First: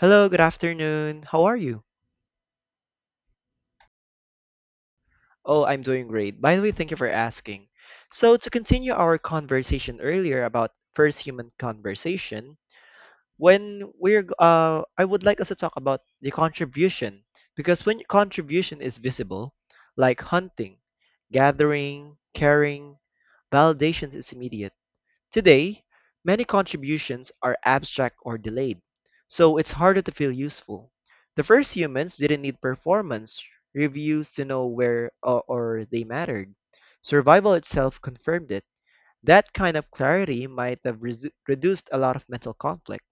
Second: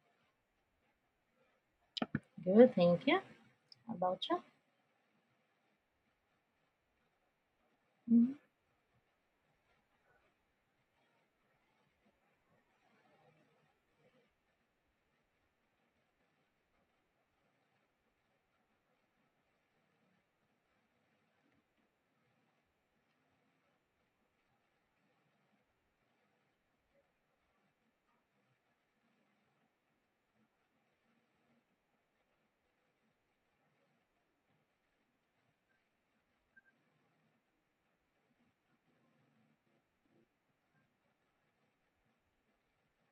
Hello, good afternoon. How are you? Good, thank you. How about you? Oh, I'm doing great. By the way, thank you for asking. Mhm. So, to continue our conversation earlier about first human conversation, I would like us to talk about the contribution because when contribution is visible, like hunting, gathering, caring, validation is immediate. Today, many contributions are abstract or delayed, so it's harder to feel useful. The first humans didn't need performance reviews to know where or they mattered. Survival itself confirmed it. That kind of clarity might have reduced a lot of mental conflict.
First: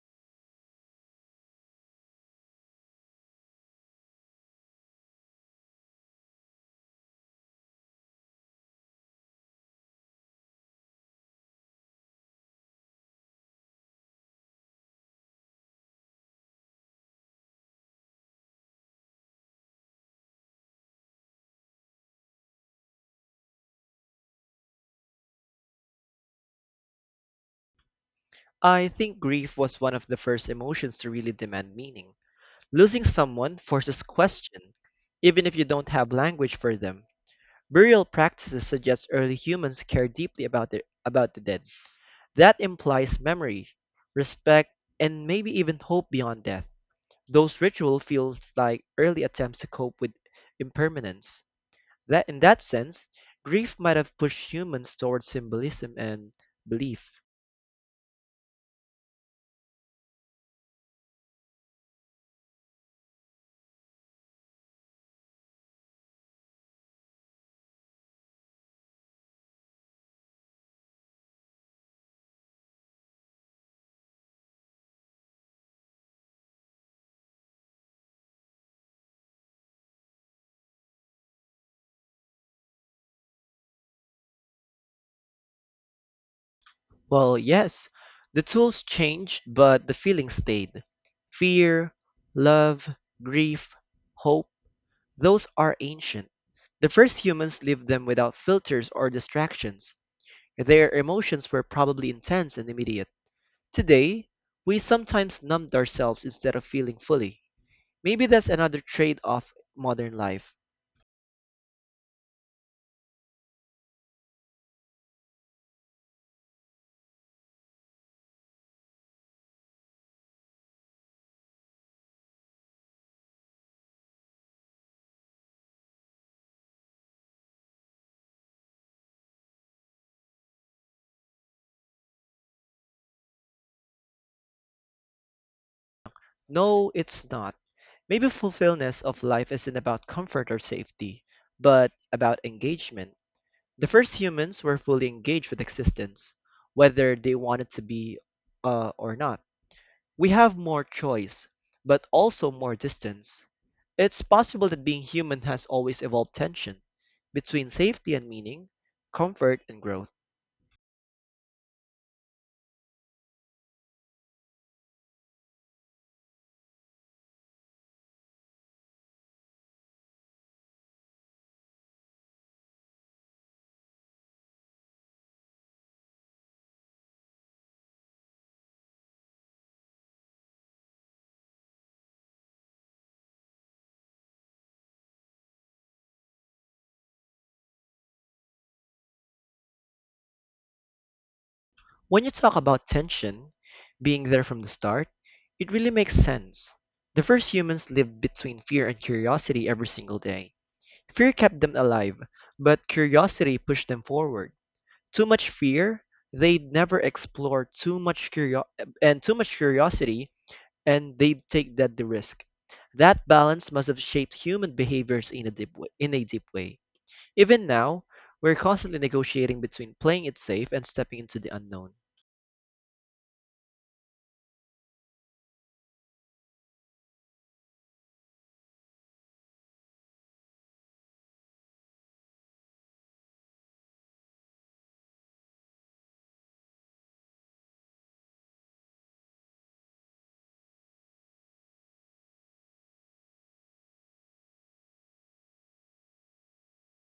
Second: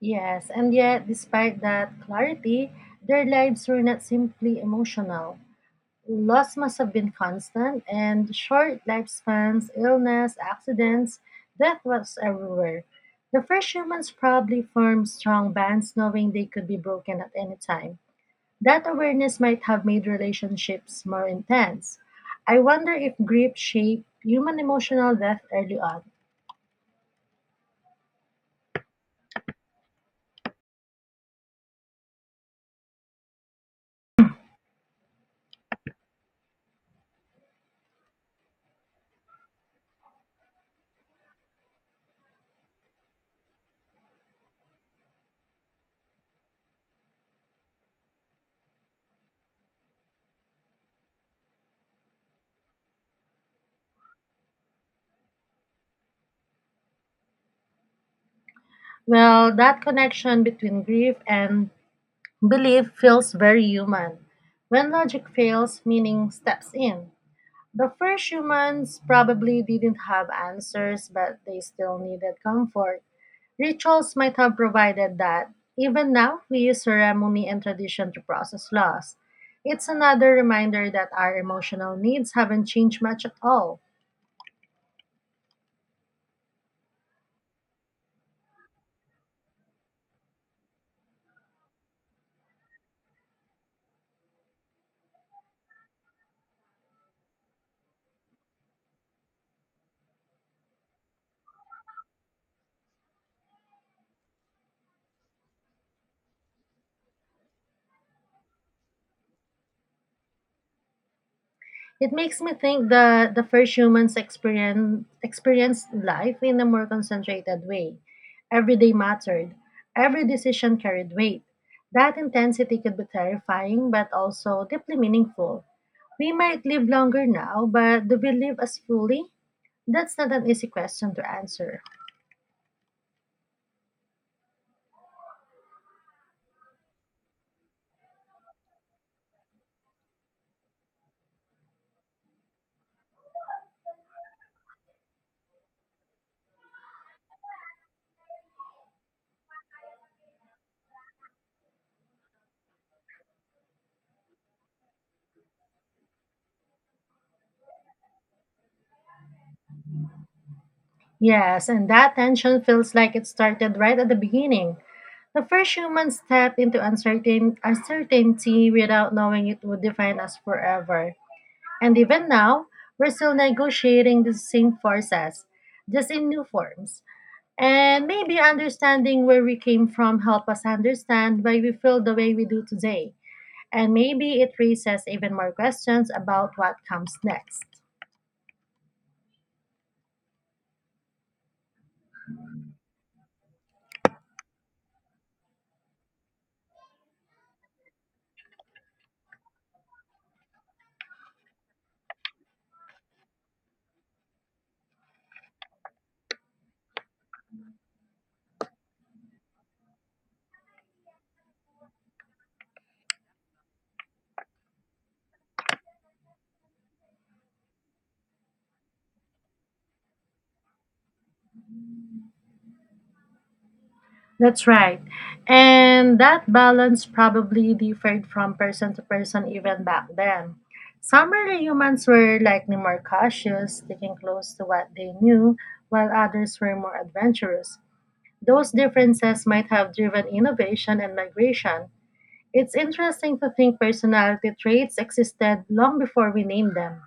Yes, and yet, despite that clarity, their lives were not simply emotional. Loss must have been constant, and short lifespans, illness, accidents, death was everywhere. The first humans probably formed strong bonds, knowing they could be broken at any time. That awareness might have made relationships more intense. I wonder if grief shaped human emotional death early on. I think grief was one of the first emotions to really demand meaning. Losing someone forces question, even if you don't have language for them. Burial practices suggest early humans cared deeply about the dead. That implies memory, respect, and maybe even hope beyond death. Those rituals feels like early attempts to cope with impermanence. That in that sense, grief might have pushed humans towards symbolism and belief. Well, that connection between grief and belief feels very human. When logic fails, meaning steps in. The first humans probably didn't have answers, but they still needed comfort. Rituals might have provided that. Even now, we use ceremony and tradition to process loss. It's another reminder that our emotional needs haven't changed much at all. Well, yes, the tools changed, but the feeling stayed. Fear, love, grief, hope. Those are ancient. The first humans lived them without filters or distractions. Their emotions were probably intense and immediate. Today, we sometimes numbed ourselves instead of feeling fully. Maybe that's another trade of modern life. It makes me think that the first humans experienced life in a more concentrated way. Every day mattered, every decision carried weight. That intensity could be terrifying but also deeply meaningful. We might live longer now, but do we live as fully? That's not an easy question to answer. No, it's not. Maybe fulfillment of life isn't about comfort or safety, but about engagement. The first humans were fully engaged with existence, whether they wanted to be or not. We have more choice, but also more distance. It's possible that being human has always evolved tension between safety and meaning, comfort and growth. Yes, and that tension feels like it started right at the beginning. The first human stepped into uncertainty without knowing it would define us forever. And even now, we're still negotiating the same forces, just in new forms. And maybe understanding where we came from help us understand why we feel the way we do today. And maybe it raises even more questions about what comes next. When you talk about tension, being there from the start, it really makes sense. The first humans lived between fear and curiosity every single day. Fear kept them alive, but curiosity pushed them forward. Too much fear, they'd never explore too much and too much curiosity, and they take that the risk. That balance must have shaped human behaviors in a deep way, in a deep way. Even now, we're constantly negotiating between playing it safe and stepping into the unknown. That's right. And that balance probably differed from person to person even back then. Some early humans were likely more cautious, sticking close to what they knew, while others were more adventurous. Those differences might have driven innovation and migration. It's interesting to think personality traits existed long before we named them.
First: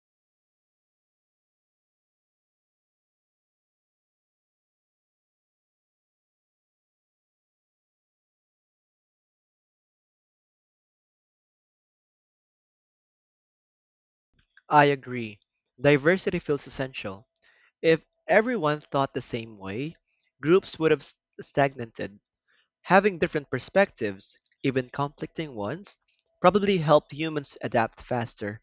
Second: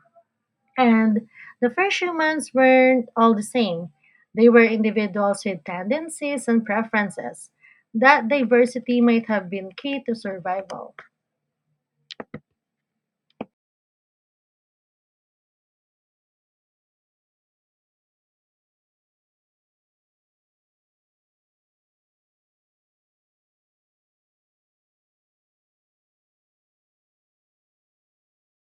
And the first humans weren't all the same. They were individuals with tendencies and preferences. That diversity might have been key to survival. I agree. Diversity feels essential. If everyone thought the same way, groups would have stagnated. Having different perspectives, even conflicting ones, probably helped humans adapt faster.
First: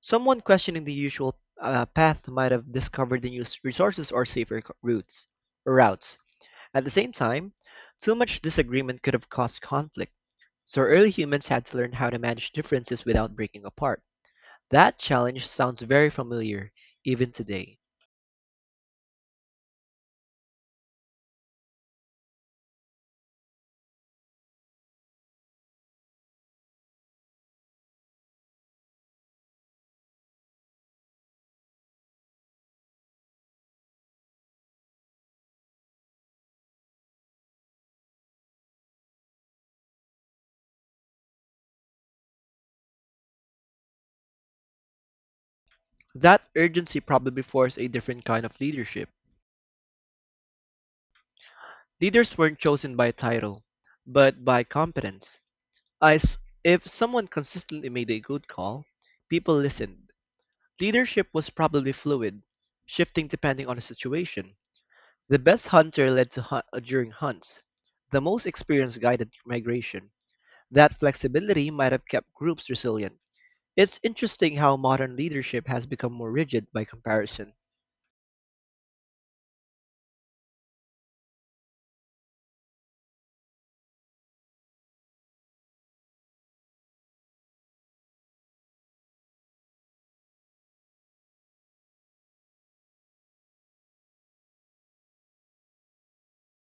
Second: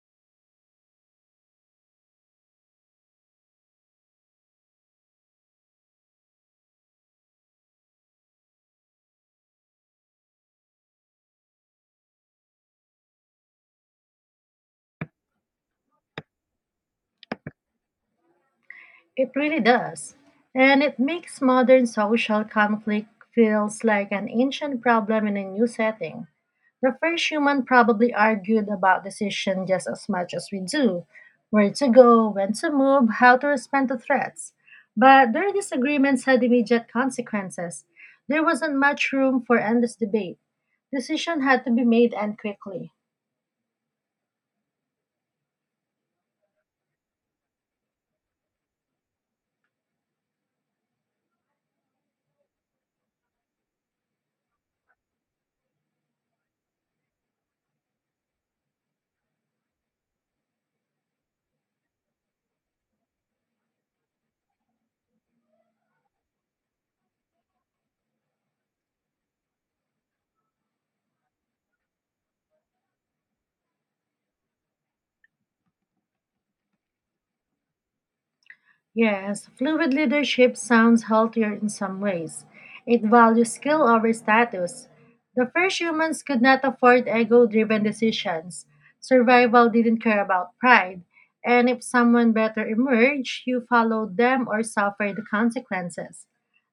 Someone questioning the usual path might have discovered the new resources or safer routes. At the same time, too much disagreement could have caused conflict, so early humans had to learn how to manage differences without breaking apart. That challenge sounds very familiar, even today. It really does. And it makes modern social conflict feels like an ancient problem in a new setting. The first human probably argued about decision just as much as we do, where to go, when to move, how to respond to threats. But their disagreements had immediate consequences. There wasn't much room for endless debate. Decision had to be made and quickly. That urgency probably forced a different kind of leadership. Leaders weren't chosen by title, but by competence. As if someone consistently made a good call, people listened. Leadership was probably fluid, shifting depending on the situation. The best hunter led to hunt during hunts. The most experienced guided migration. That flexibility might have kept groups resilient. It's interesting how modern leadership has become more rigid by comparison. Yes, fluid leadership sounds healthier in some ways. It values skill over status. The first humans could not afford ego driven decisions. Survival didn't care about pride. And if someone better emerged, you followed them or suffered the consequences.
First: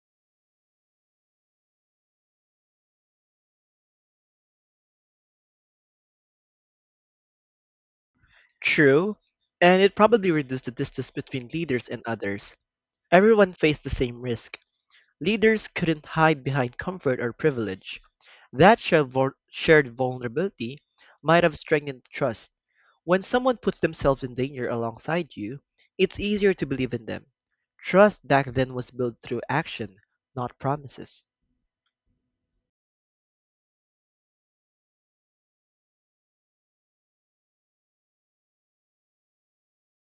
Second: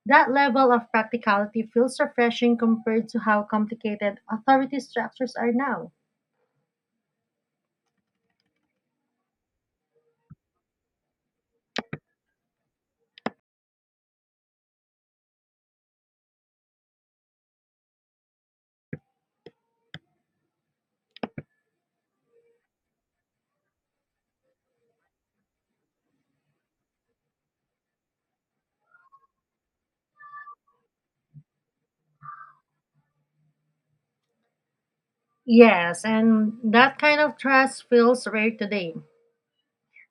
That level of practicality feels refreshing compared to how complicated authority structures are now. True, and it probably reduced the distance between leaders and others. Everyone faced the same risk. Leaders couldn't hide behind comfort or privilege. That shared vulnerability might have strengthened trust. When someone puts themselves in danger alongside you, it's easier to believe in them. Trust back then was built through action, not promises. Yes, and that kind of trust feels rare today.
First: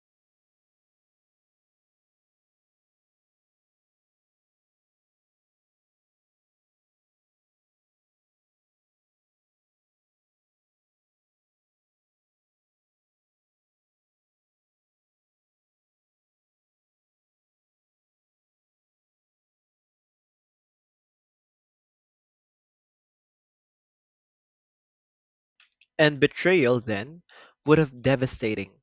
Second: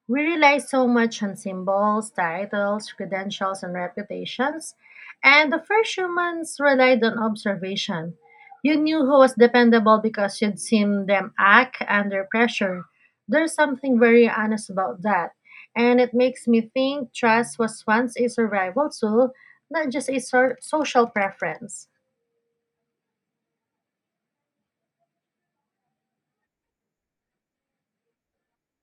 We rely so much on symbols, titles, credentials, and reputations, and the first humans relied on observation. You knew who was dependable because you'd seen them act under pressure. There's something very honest about that, and it makes me think trust was once a survival tool, not just a social preference. And betrayal then would have devastating.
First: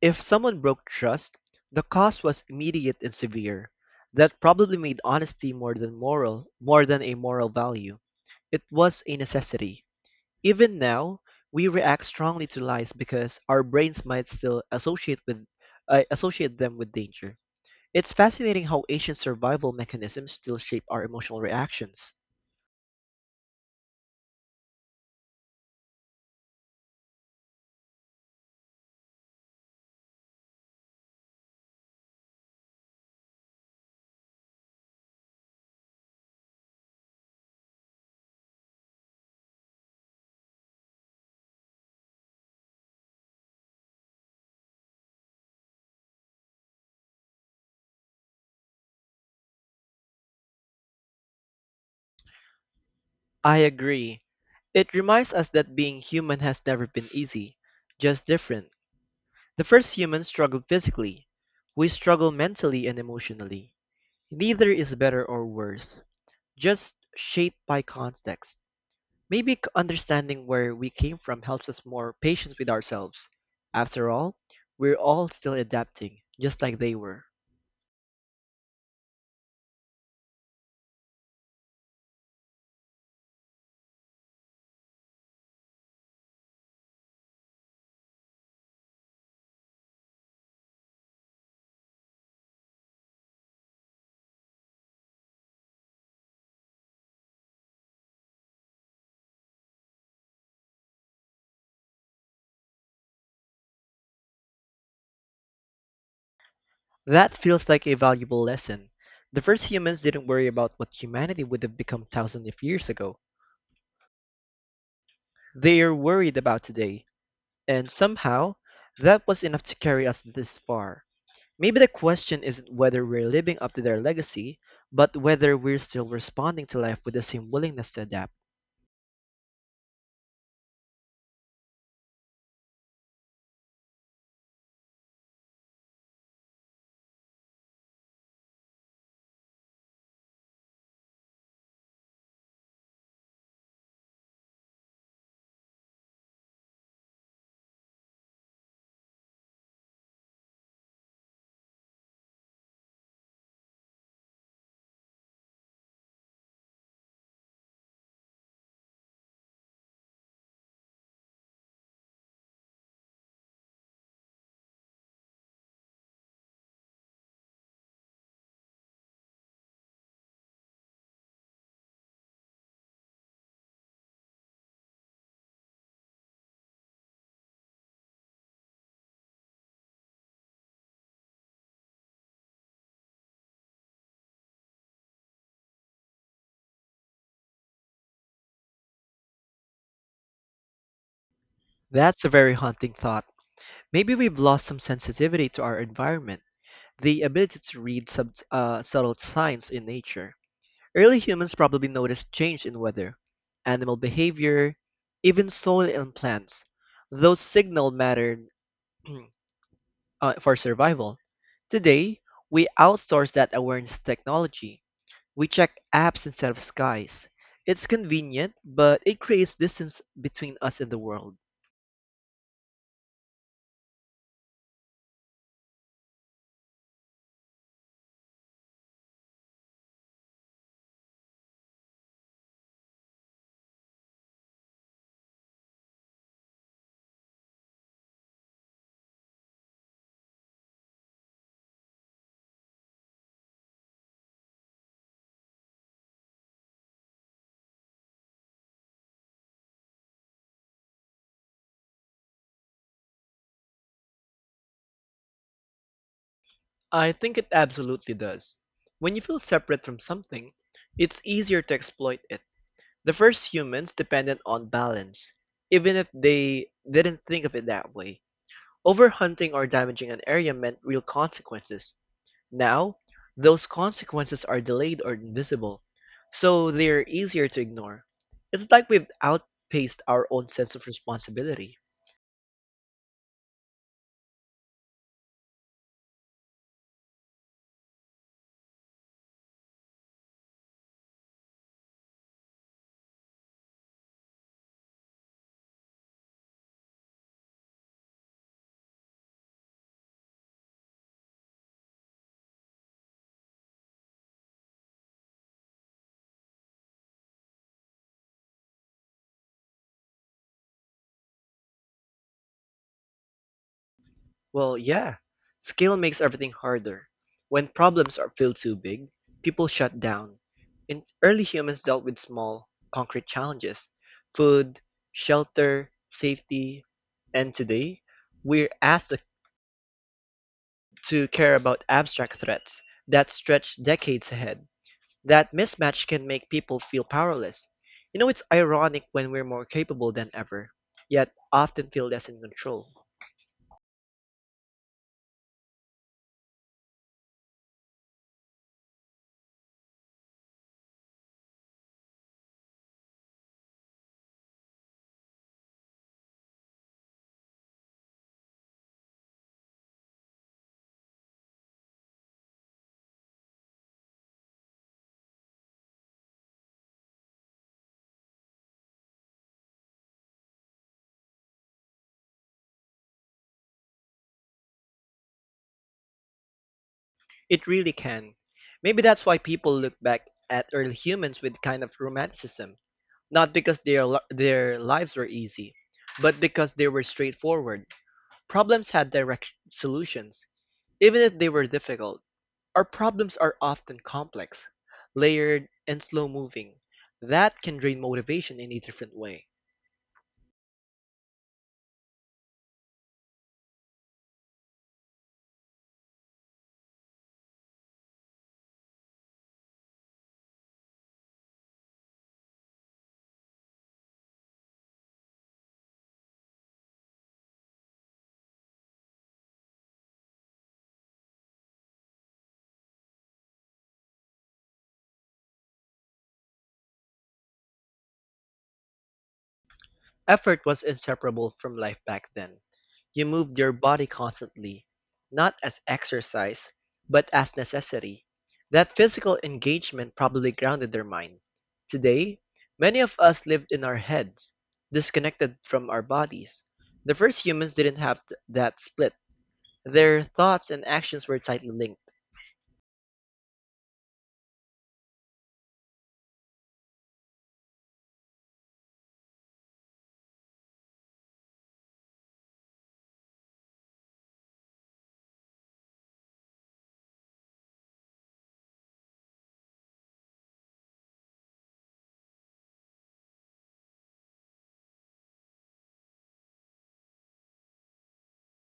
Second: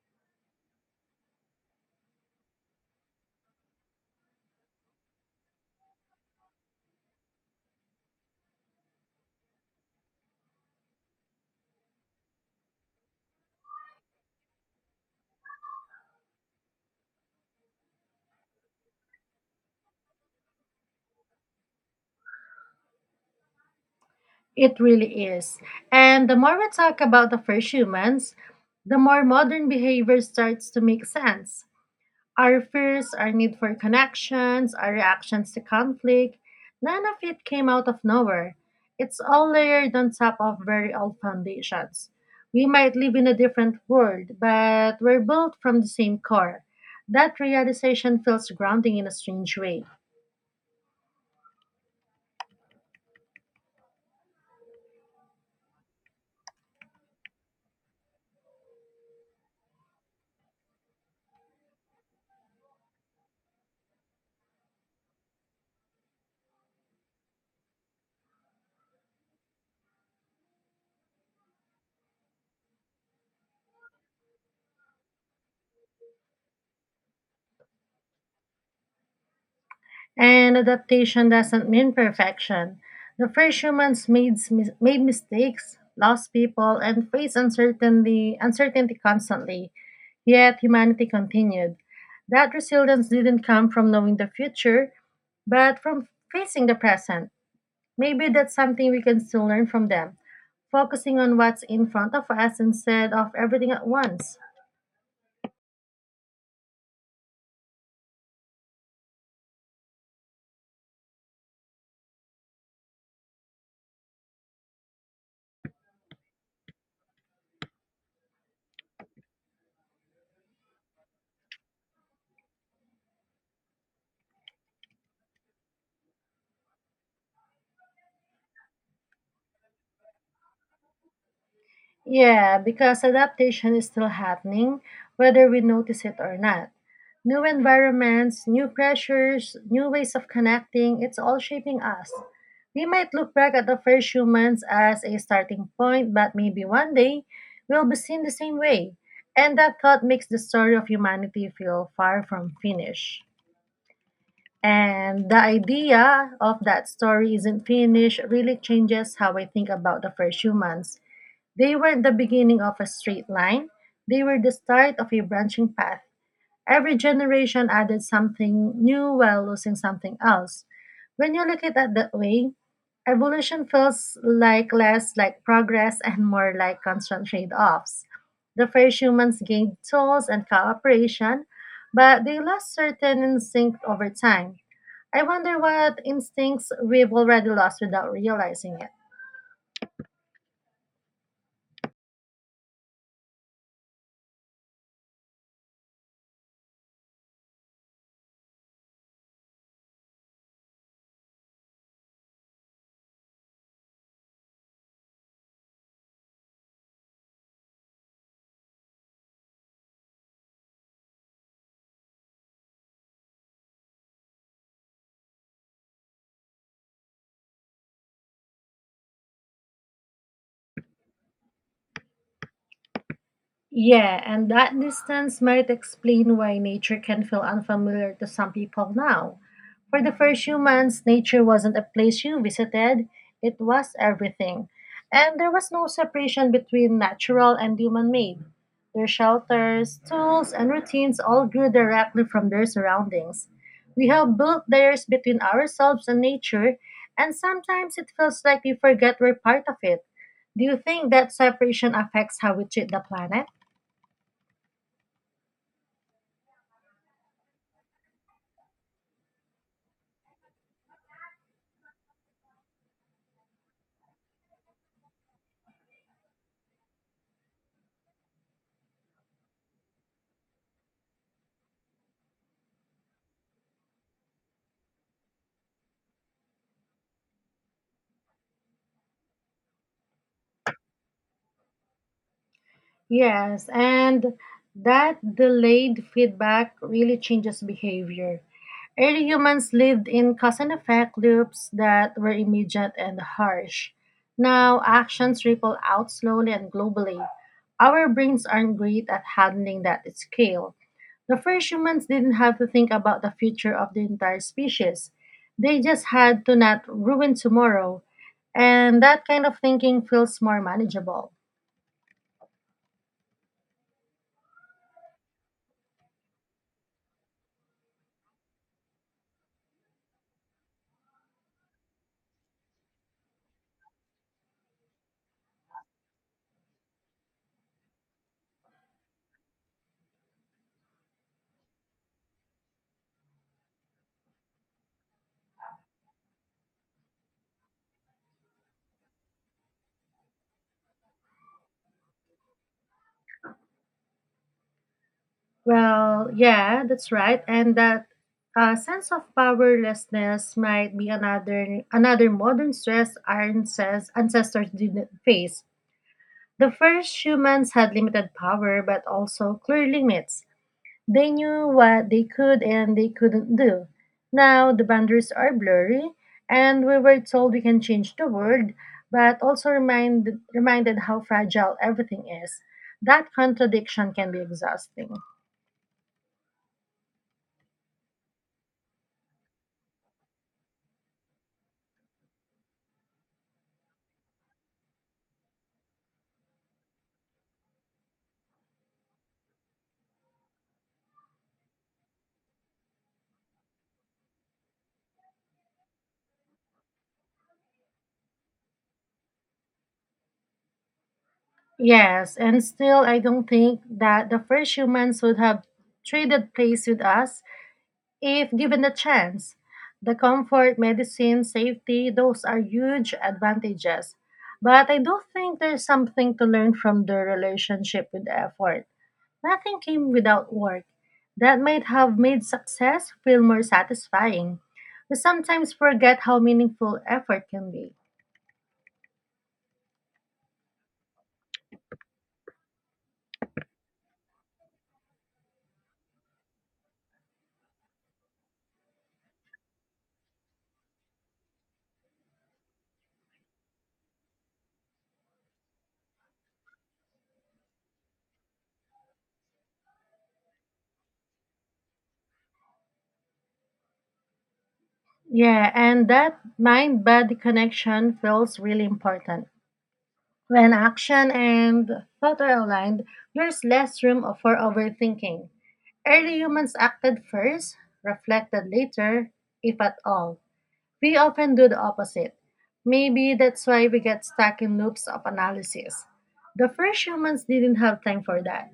If someone broke trust, the cost was immediate and severe. That probably made honesty more than moral, more than a moral value. It was a necessity. Even now, we react strongly to lies because our brains might still associate them with danger. It's fascinating how ancient survival mechanisms still shape our emotional reactions. It really is. And the more we talk about the first humans, the more modern behavior starts to make sense. Our fears, our need for connections, our reactions to conflict, none of it came out of nowhere. It's all layered on top of very old foundations. We might live in a different world, but we're built from the same core. That realization feels grounding in a strange way. I agree. It reminds us that being human has never been easy, just different. The first humans struggled physically. We struggle mentally and emotionally. Neither is better or worse, just shaped by context. Maybe understanding where we came from helps us more patient with ourselves. After all, we're all still adapting, just like they were. And adaptation doesn't mean perfection. The first humans made mistakes, lost people, and faced uncertainty constantly. Yet humanity continued. That resilience didn't come from knowing the future, but from facing the present. Maybe that's something we can still learn from them, focusing on what's in front of us instead of everything at once. That feels like a valuable lesson. The first humans didn't worry about what humanity would have become thousands of years ago. They are worried about today, and somehow, that was enough to carry us this far. Maybe the question isn't whether we're living up to their legacy, but whether we're still responding to life with the same willingness to adapt. Yeah, because adaptation is still happening, whether we notice it or not. New environments, new pressures, new ways of connecting, it's all shaping us. We might look back at the first humans as a starting point, but maybe one day we'll be seen the same way. And that thought makes the story of humanity feel far from finished. And the idea of that story isn't finished really changes how I think about the first humans. They weren't the beginning of a straight line, they were the start of a branching path. Every generation added something new while losing something else. When you look at it that way, evolution feels like less like progress and more like constant trade-offs. The first humans gained tools and cooperation, but they lost certain instinct over time. I wonder what instincts we've already lost without realizing it. That's a very haunting thought. Maybe we've lost some sensitivity to our environment, the ability to read subtle signs in nature. Early humans probably noticed change in weather, animal behavior, even soil and plants. Those signal mattered for survival. Today, we outsource that awareness to technology. We check apps instead of skies. It's convenient, but it creates distance between us and the world. Yeah, and that distance might explain why nature can feel unfamiliar to some people now. For the first humans, nature wasn't a place you visited, it was everything. And there was no separation between natural and human made. Their shelters, tools, and routines all grew directly from their surroundings. We have built layers between ourselves and nature, and sometimes it feels like we forget we're part of it. Do you think that separation affects how we treat the planet? I think it absolutely does. When you feel separate from something, it's easier to exploit it. The first humans depended on balance, even if they didn't think of it that way. Overhunting or damaging an area meant real consequences. Now, those consequences are delayed or invisible, so they're easier to ignore. It's like we've outpaced our own sense of responsibility. Yes, and that delayed feedback really changes behavior. Early humans lived in cause and effect loops that were immediate and harsh. Now, actions ripple out slowly and globally. Our brains aren't great at handling that scale. The first humans didn't have to think about the future of the entire species, they just had to not ruin tomorrow, and that kind of thinking feels more manageable. Well, yeah. Scale makes everything harder. When problems are feel too big, people shut down. In early humans dealt with small, concrete challenges: food, shelter, safety, and today we're asked to care about abstract threats that stretch decades ahead. That mismatch can make people feel powerless. You know, it's ironic when we're more capable than ever, yet often feel less in control. Well, yeah, that's right. And that sense of powerlessness might be another modern stress our ancestors didn't face. The first humans had limited power but also clear limits. They knew what they could and they couldn't do. Now the boundaries are blurry and we were told we can change the world but also reminded how fragile everything is. That contradiction can be exhausting. It really can. Maybe that's why people look back at early humans with kind of romanticism, not because their lives were easy, but because they were straightforward. Problems had direct solutions, even if they were difficult. Our problems are often complex, layered, and slow-moving. That can drain motivation in a different way. Yes, and still, I don't think that the first humans would have traded place with us if given the chance. The comfort, medicine, safety, those are huge advantages. But I do think there's something to learn from their relationship with effort. Nothing came without work. That might have made success feel more satisfying. We sometimes forget how meaningful effort can be. Effort was inseparable from life back then. You moved your body constantly, not as exercise, but as necessity. That physical engagement probably grounded their mind. Today, many of us lived in our heads, disconnected from our bodies. The first humans didn't have that split. Their thoughts and actions were tightly linked. Yeah, and that mind body connection feels really important. When action and thought are aligned, there's less room for overthinking. Early humans acted first, reflected later, if at all. We often do the opposite. Maybe that's why we get stuck in loops of analysis. The first humans didn't have time for that.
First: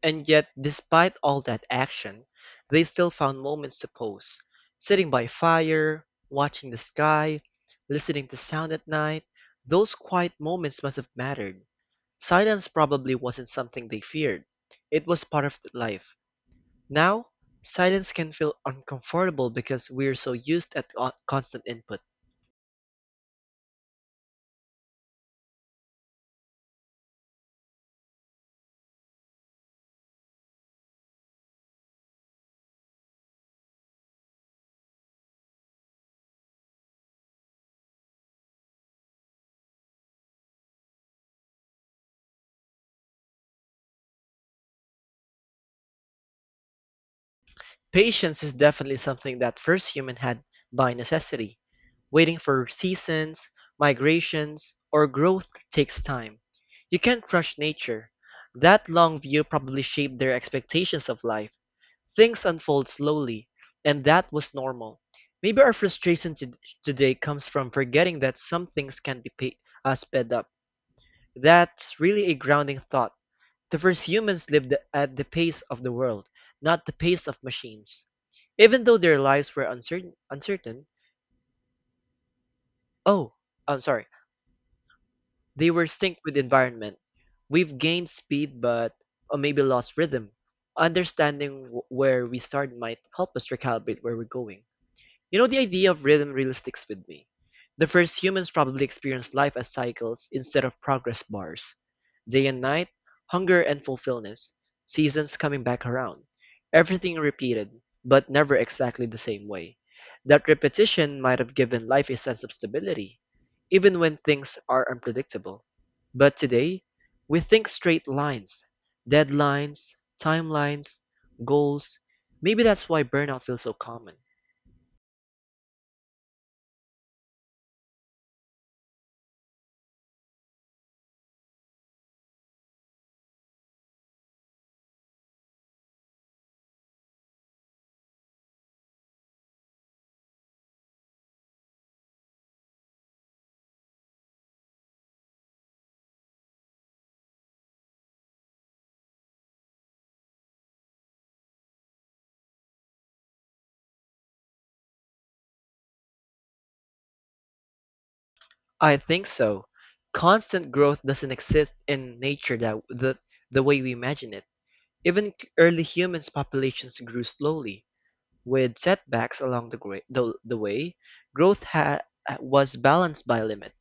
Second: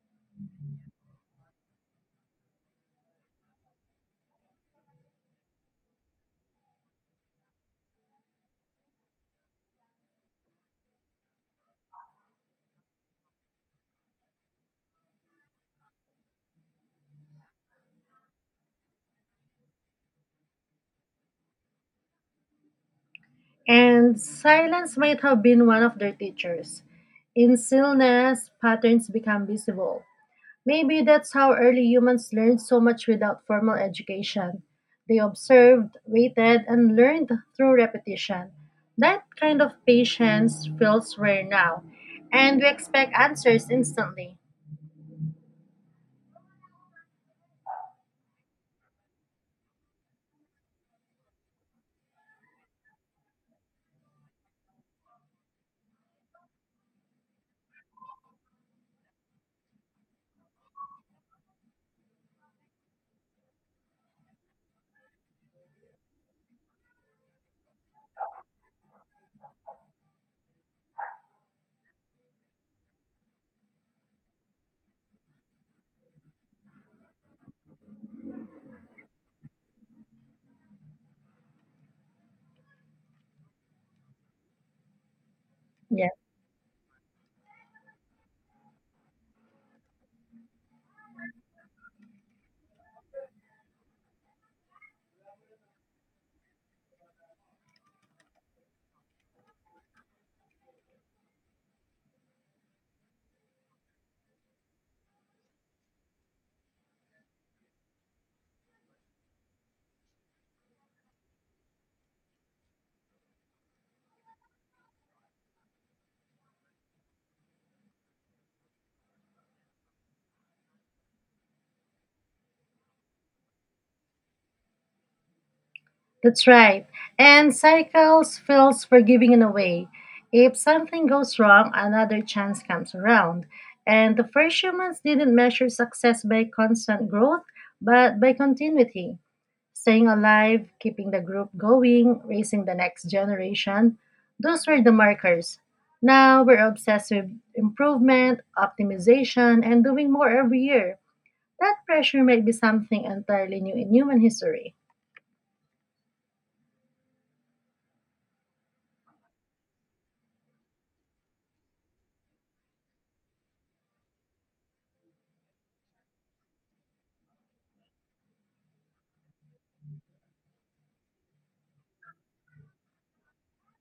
And yet, despite all that action, they still found moments to pose, sitting by fire, watching the sky, listening to sound at night. Those quiet moments must have mattered. Silence probably wasn't something they feared. It was part of life. Now, silence can feel uncomfortable because we're so used at constant input. And silence might have been one of their teachers. In stillness, patterns become visible. Maybe that's how early humans learned so much without formal education. They observed, waited, and learned through repetition. That kind of patience feels rare now, and we expect answers instantly. Patience is definitely something that first human had by necessity. Waiting for seasons, migrations, or growth takes time. You can't rush nature. That long view probably shaped their expectations of life. Things unfold slowly, and that was normal. Maybe our frustration today comes from forgetting that some things can be sped up. That's really a grounding thought. The first humans lived at the pace of the world, not the pace of machines. Even though their lives were uncertain, oh, I'm sorry, they were Yeah, synced with environment. We've gained speed, but or maybe lost rhythm. Understanding where we started might help us recalibrate where we're going. You know, the idea of rhythm really sticks with me. The first humans probably experienced life as cycles instead of progress bars. Day and night, hunger and fulfillment, seasons coming back around. Everything repeated, but never exactly the same way. That repetition might have given life a sense of stability, even when things are unpredictable. But today, we think straight lines, deadlines, timelines, goals. Maybe that's why burnout feels so common. that's right. And cycles feels forgiving in a way. If something goes wrong, another chance comes around. And the first humans didn't measure success by constant growth, but by continuity. Staying alive, keeping the group going, raising the next generation, those were the markers. Now we're obsessed with improvement, optimization, and doing more every year. That pressure might be something entirely new in human history. I think so. Constant growth doesn't exist in nature that the way we imagine it. Even early humans' populations grew slowly, with setbacks along the way. Growth was balanced by limit.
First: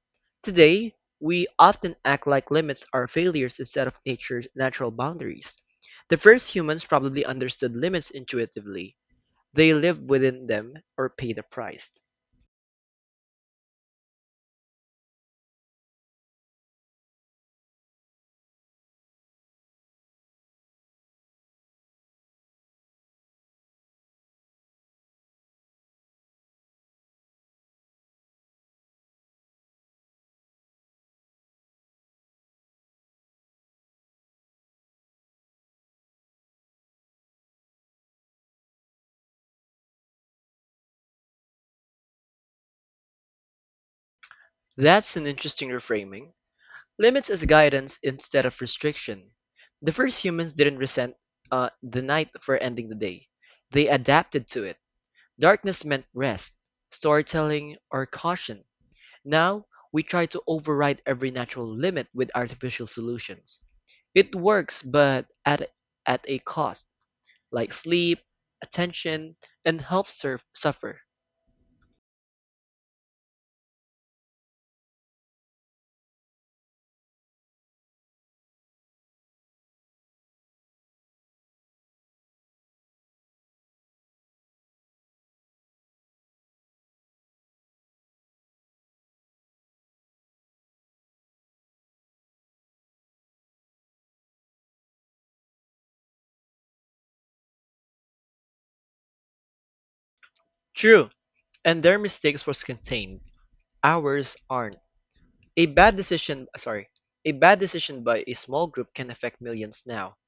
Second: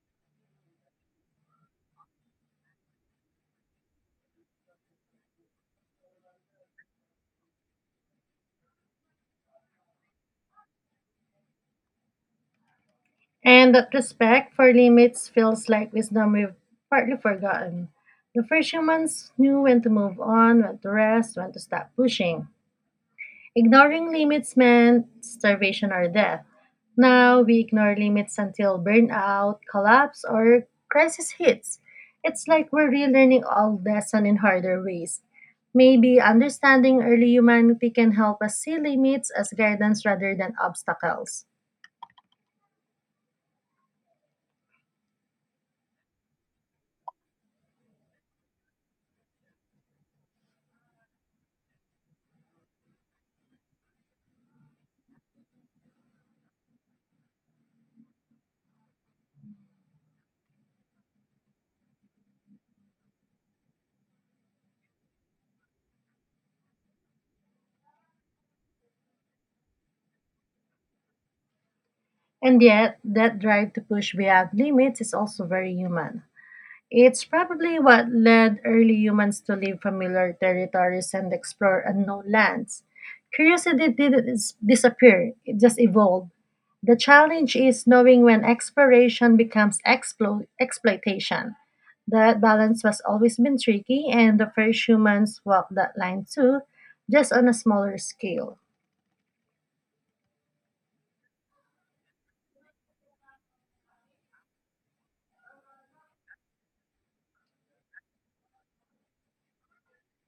Today, we often act like limits are failures instead of nature's natural boundaries. The first humans probably understood limits intuitively. They lived within them or paid a price. And that respect for limits feels like wisdom we've partly forgotten. The first humans knew when to move on, when to rest, when to stop pushing. Ignoring limits meant starvation or death. Now we ignore limits until burnout, collapse, or crisis hits. It's like we're relearning old lesson in harder ways. Maybe understanding early humanity can help us see limits as guidance rather than obstacles. That's an interesting reframing. Limits as guidance instead of restriction. The first humans didn't resent the night for ending the day. They adapted to it. Darkness meant rest, storytelling, or caution. Now, we try to override every natural limit with artificial solutions. It works, but at a cost, like sleep, attention, and health, surf, suffer. And yet, that drive to push beyond limits is also very human. It's probably what led early humans to leave familiar territories and explore unknown lands. Curiosity didn't disappear, it just evolved. The challenge is knowing when exploration becomes exploitation. That balance has always been tricky, and the first humans walked that line too, just on a smaller scale. True, and their mistakes was contained. Ours aren't. A bad decision, sorry, a bad decision by a small group can affect millions now.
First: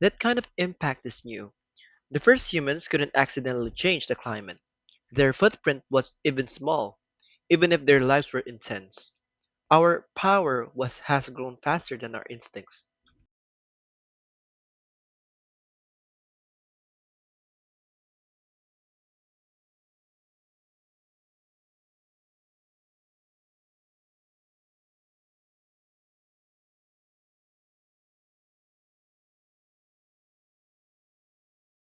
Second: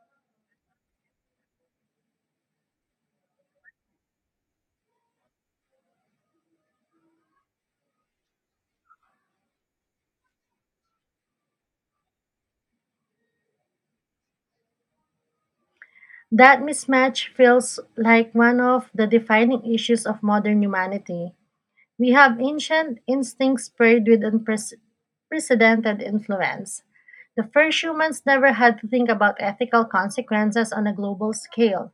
That kind of impact is new. The first humans couldn't accidentally change the climate. Their footprint was even small, even if their lives were intense. Our power was has grown faster than our instincts. That mismatch feels like one of the defining issues of modern humanity. We have ancient instincts paired with unprecedented influence. The first humans never had to think about ethical consequences on a global scale.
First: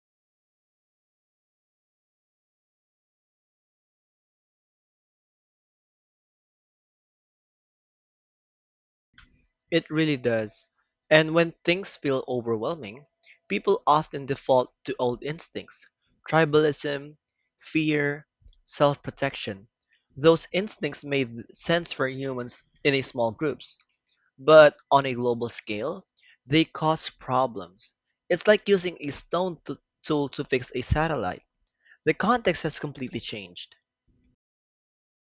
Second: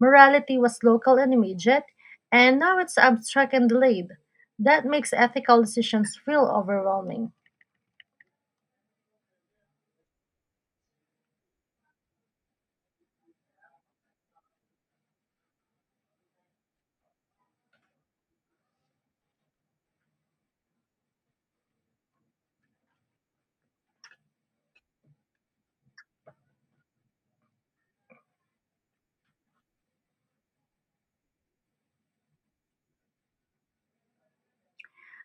Morality was local and immediate, and now it's abstract and delayed. That makes ethical decisions feel overwhelming. It really does. And when things feel overwhelming, people often default to old instincts: tribalism, fear, self protection. Those instincts made sense for humans in a small groups, but on a global scale, they cause problems. It's like using a tool to fix a satellite. The context has completely changed.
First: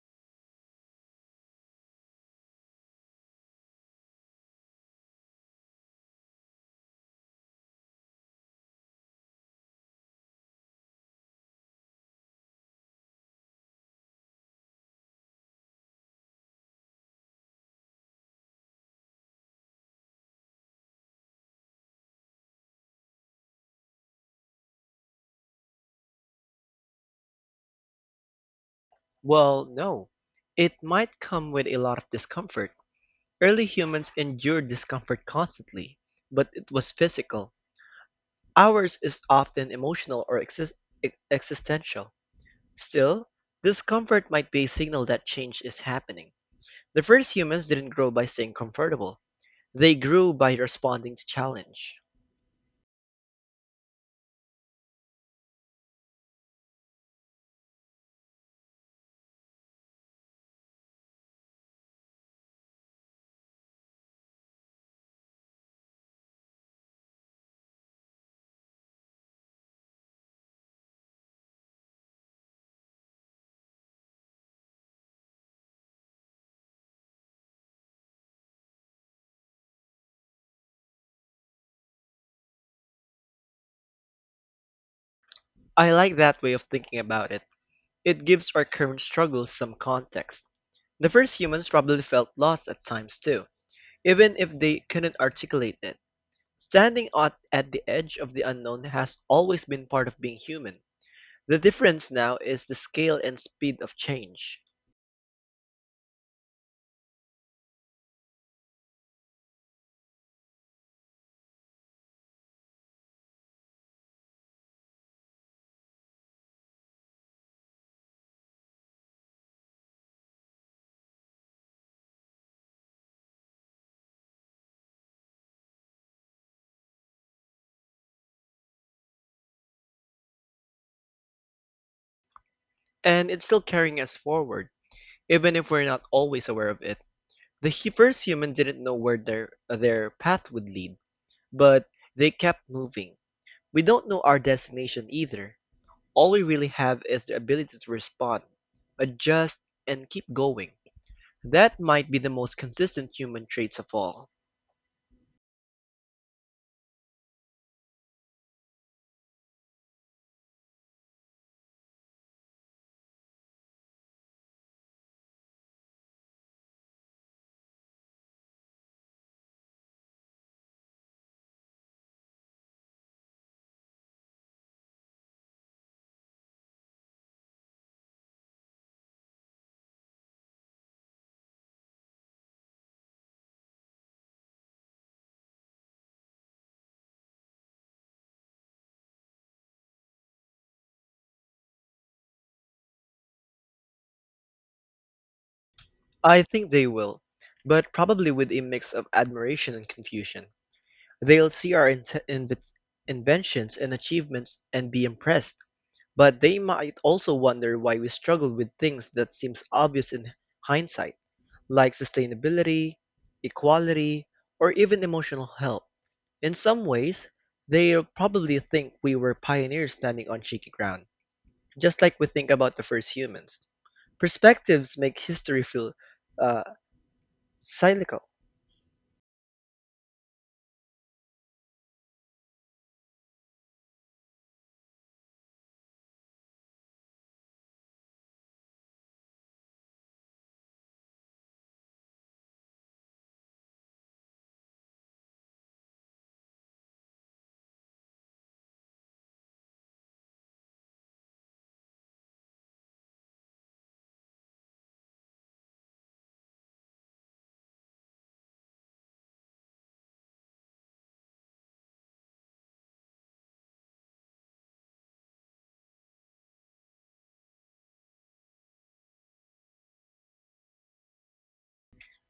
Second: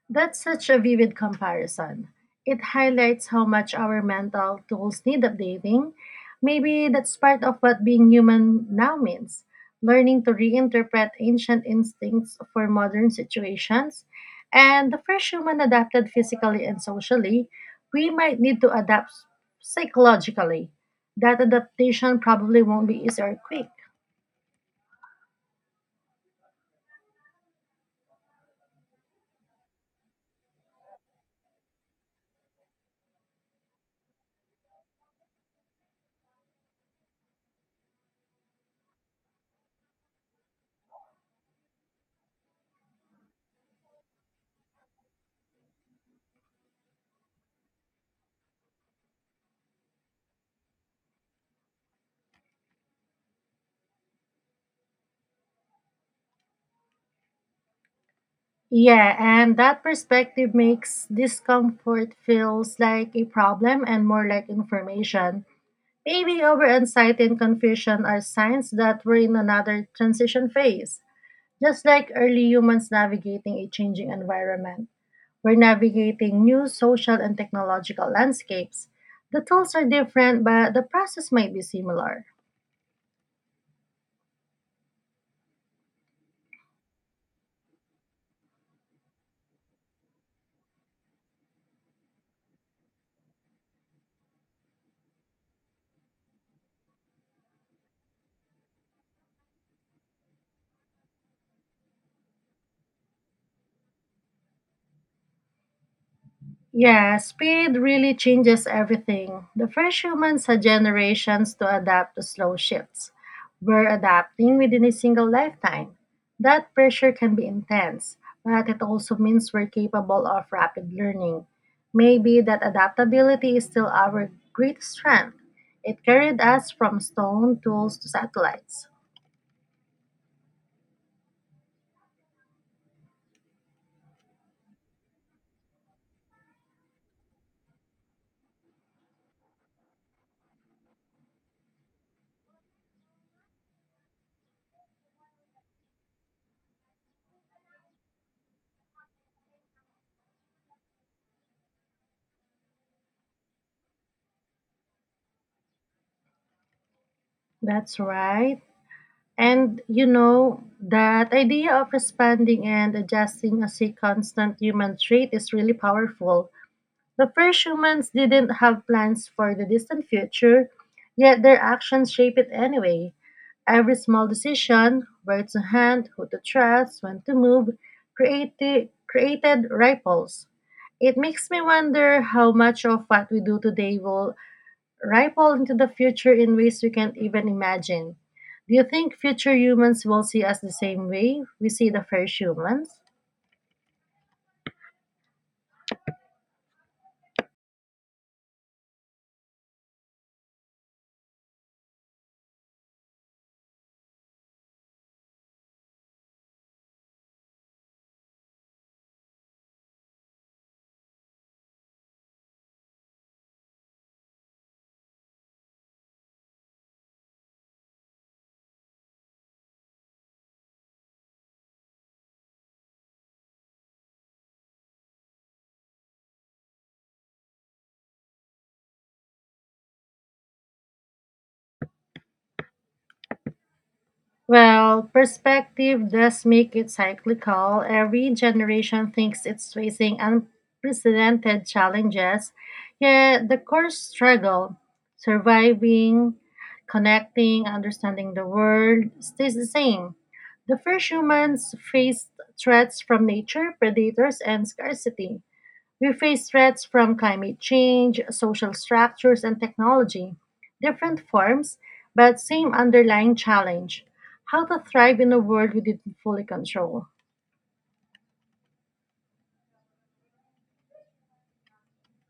That's such a vivid comparison. It highlights how much our mental tools need updating. Maybe that's part of what being human now means, learning to reinterpret ancient instincts for modern situations. And the first human adapted physically and socially, we might need to adapt psychologically. That adaptation probably won't be easy or quick. Well, no. It might come with a lot of discomfort. Early humans endured discomfort constantly, but it was physical. Ours is often emotional or existential. Still, discomfort might be a signal that change is happening. The first humans didn't grow by staying comfortable. They grew by responding to challenge. Yeah, and that perspective makes discomfort feels like a problem and more like information. Maybe over anxiety and confusion are signs that we're in another transition phase. Just like early humans navigating a changing environment, we're navigating new social and technological landscapes. The tools are different, but the process might be similar. I like that way of thinking about it. It gives our current struggles some context. The first humans probably felt lost at times too, even if they couldn't articulate it. Standing at the edge of the unknown has always been part of being human. The difference now is the scale and speed of change. Yeah, speed really changes everything. The first humans had generations to adapt to slow shifts. We're adapting within a single lifetime. That pressure can be intense, but it also means we're capable of rapid learning. Maybe that adaptability is still our great strength. It carried us from stone tools to satellites. And it's still carrying us forward, even if we're not always aware of it. The first human didn't know where their path would lead, but they kept moving. We don't know our destination either. All we really have is the ability to respond, adjust, and keep going. That might be the most consistent human traits of all. That's right. And you know, that idea of expanding and adjusting as a constant human trait is really powerful. The first humans didn't have plans for the distant future, yet their actions shape it anyway. Every small decision, where to hand, who to trust, when to move, created ripples. It makes me wonder how much of what we do today will ripple into the future in ways we can't even imagine. Do you think future humans will see us the same way we see the first humans? I think they will, but probably with a mix of admiration and confusion. They'll see our inventions and achievements and be impressed, but they might also wonder why we struggle with things that seems obvious in hindsight, like sustainability, equality, or even emotional health. In some ways, they probably think we were pioneers standing on shaky ground, just like we think about the first humans. Perspectives make history feel uh, cyclical. Well, perspective does make it cyclical. Every generation thinks it's facing unprecedented challenges, yet the core struggle, surviving, connecting, understanding the world, stays the same. The first humans faced threats from nature, predators, and scarcity. We face threats from climate change, social structures, and technology. Different forms, but same underlying challenge, how to thrive in a world we didn't fully control.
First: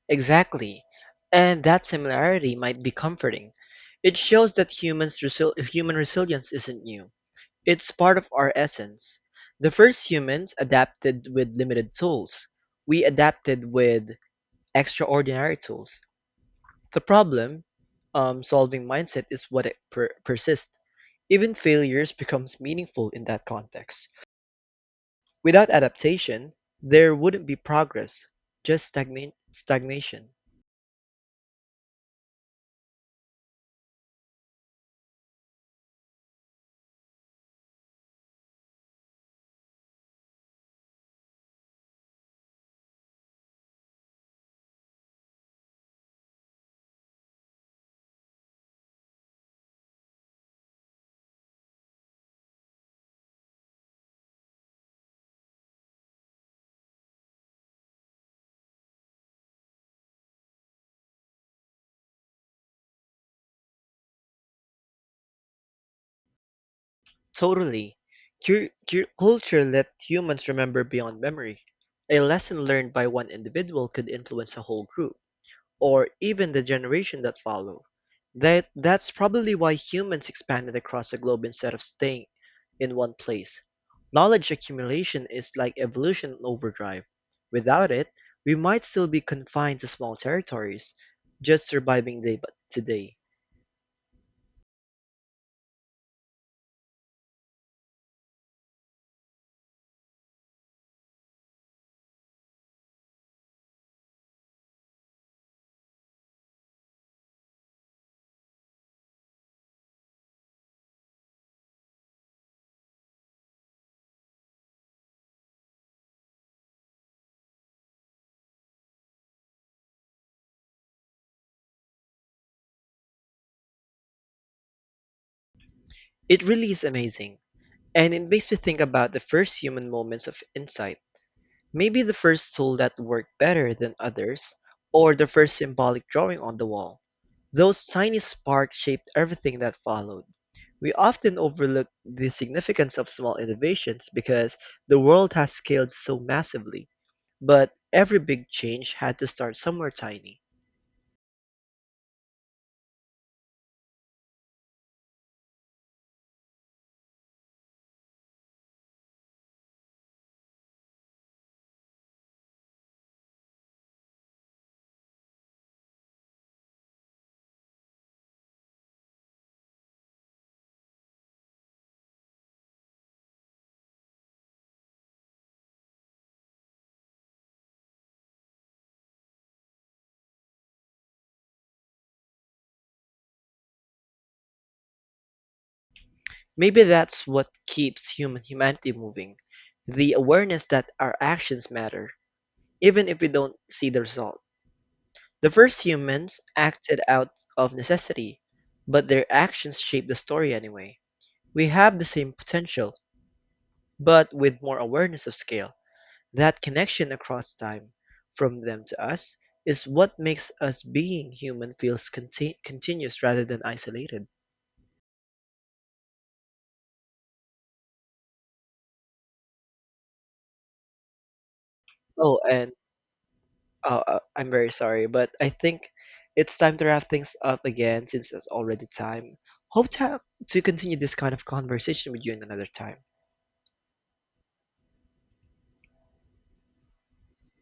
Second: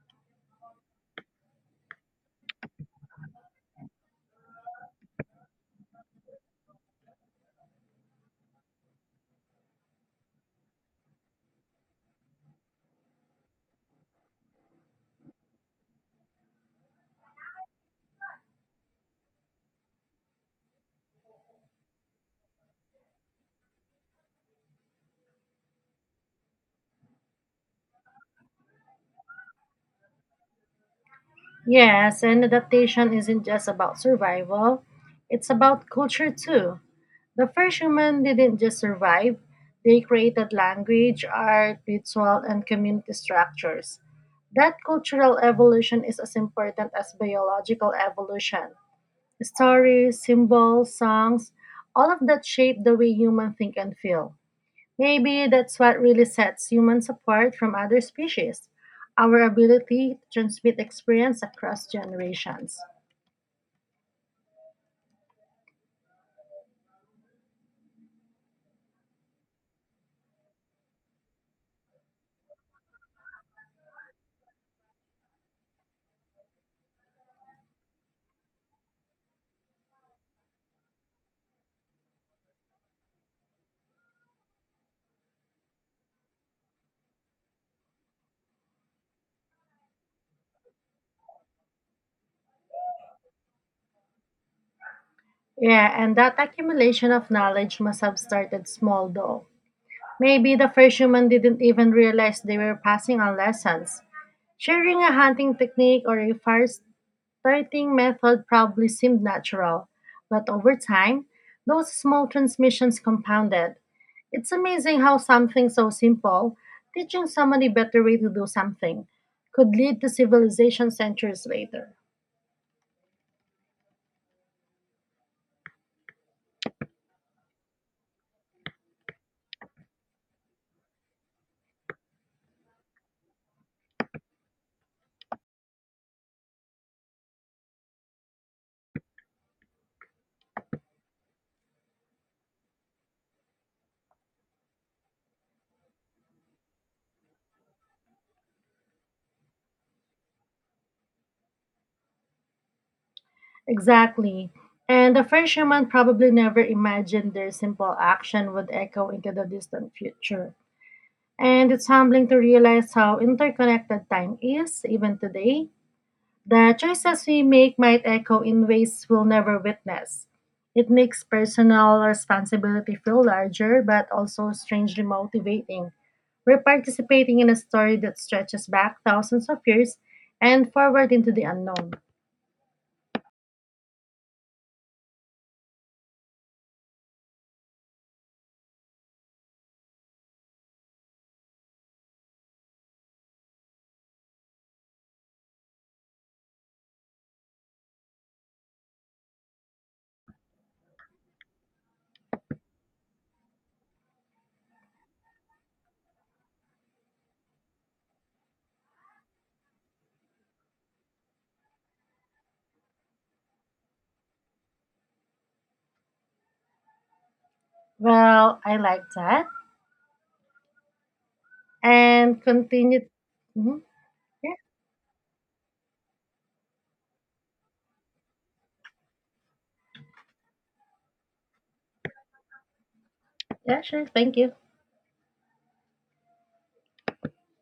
Exactly. And that similarity might be comforting. It shows that human resilience isn't new. It's part of our essence. The first humans adapted with limited tools. We adapted with extraordinary tools. The problem solving mindset is what it persists. Even failures becomes meaningful in that context. Without adaptation, there wouldn't be progress, just stagnation. Yes, and adaptation isn't just about survival, it's about culture too. The first human didn't just survive, they created language, art, ritual, and community structures. That cultural evolution is as important as biological evolution. Stories, symbols, songs, all of that shape the way humans think and feel. Maybe that's what really sets humans apart from other species, our ability to transmit experience across generations. Totally. Culture let humans remember beyond memory. A lesson learned by one individual could influence a whole group, or even the generation that follow. That's probably why humans expanded across the globe instead of staying in one place. Knowledge accumulation is like evolution in overdrive. Without it, we might still be confined to small territories, just surviving day by today. Yeah, and that accumulation of knowledge must have started small though. Maybe the first human didn't even realize they were passing on lessons. Sharing a hunting technique or a fire parenting method probably seemed natural, but over time, those small transmissions compounded. It's amazing how something so simple, teaching someone a better way to do something, could lead to civilization centuries later. It really is amazing, and it makes me think about the first human moments of insight. Maybe the first tool that worked better than others, or the first symbolic drawing on the wall. Those tiny sparks shaped everything that followed. We often overlook the significance of small innovations because the world has scaled so massively, but every big change had to start somewhere tiny. Exactly. And the first human probably never imagined their simple action would echo into the distant future. And it's humbling to realize how interconnected time is, even today. The choices we make might echo in ways we'll never witness. It makes personal responsibility feel larger, but also strangely motivating. We're participating in a story that stretches back thousands of years and forward into the unknown. Maybe that's what keeps humanity moving, the awareness that our actions matter, even if we don't see the result. The first humans acted out of necessity, but their actions shaped the story anyway. We have the same potential. But with more awareness of scale, that connection across time, from them to us, is what makes us being human feels continuous rather than isolated. Well, I like that. Oh, And and continue. Mhm. I'm Yeah, very sorry, but I think it's time to wrap things up again since it's already time. Hope to continue this kind of conversation with you in another time. yeah, sure. Thank you.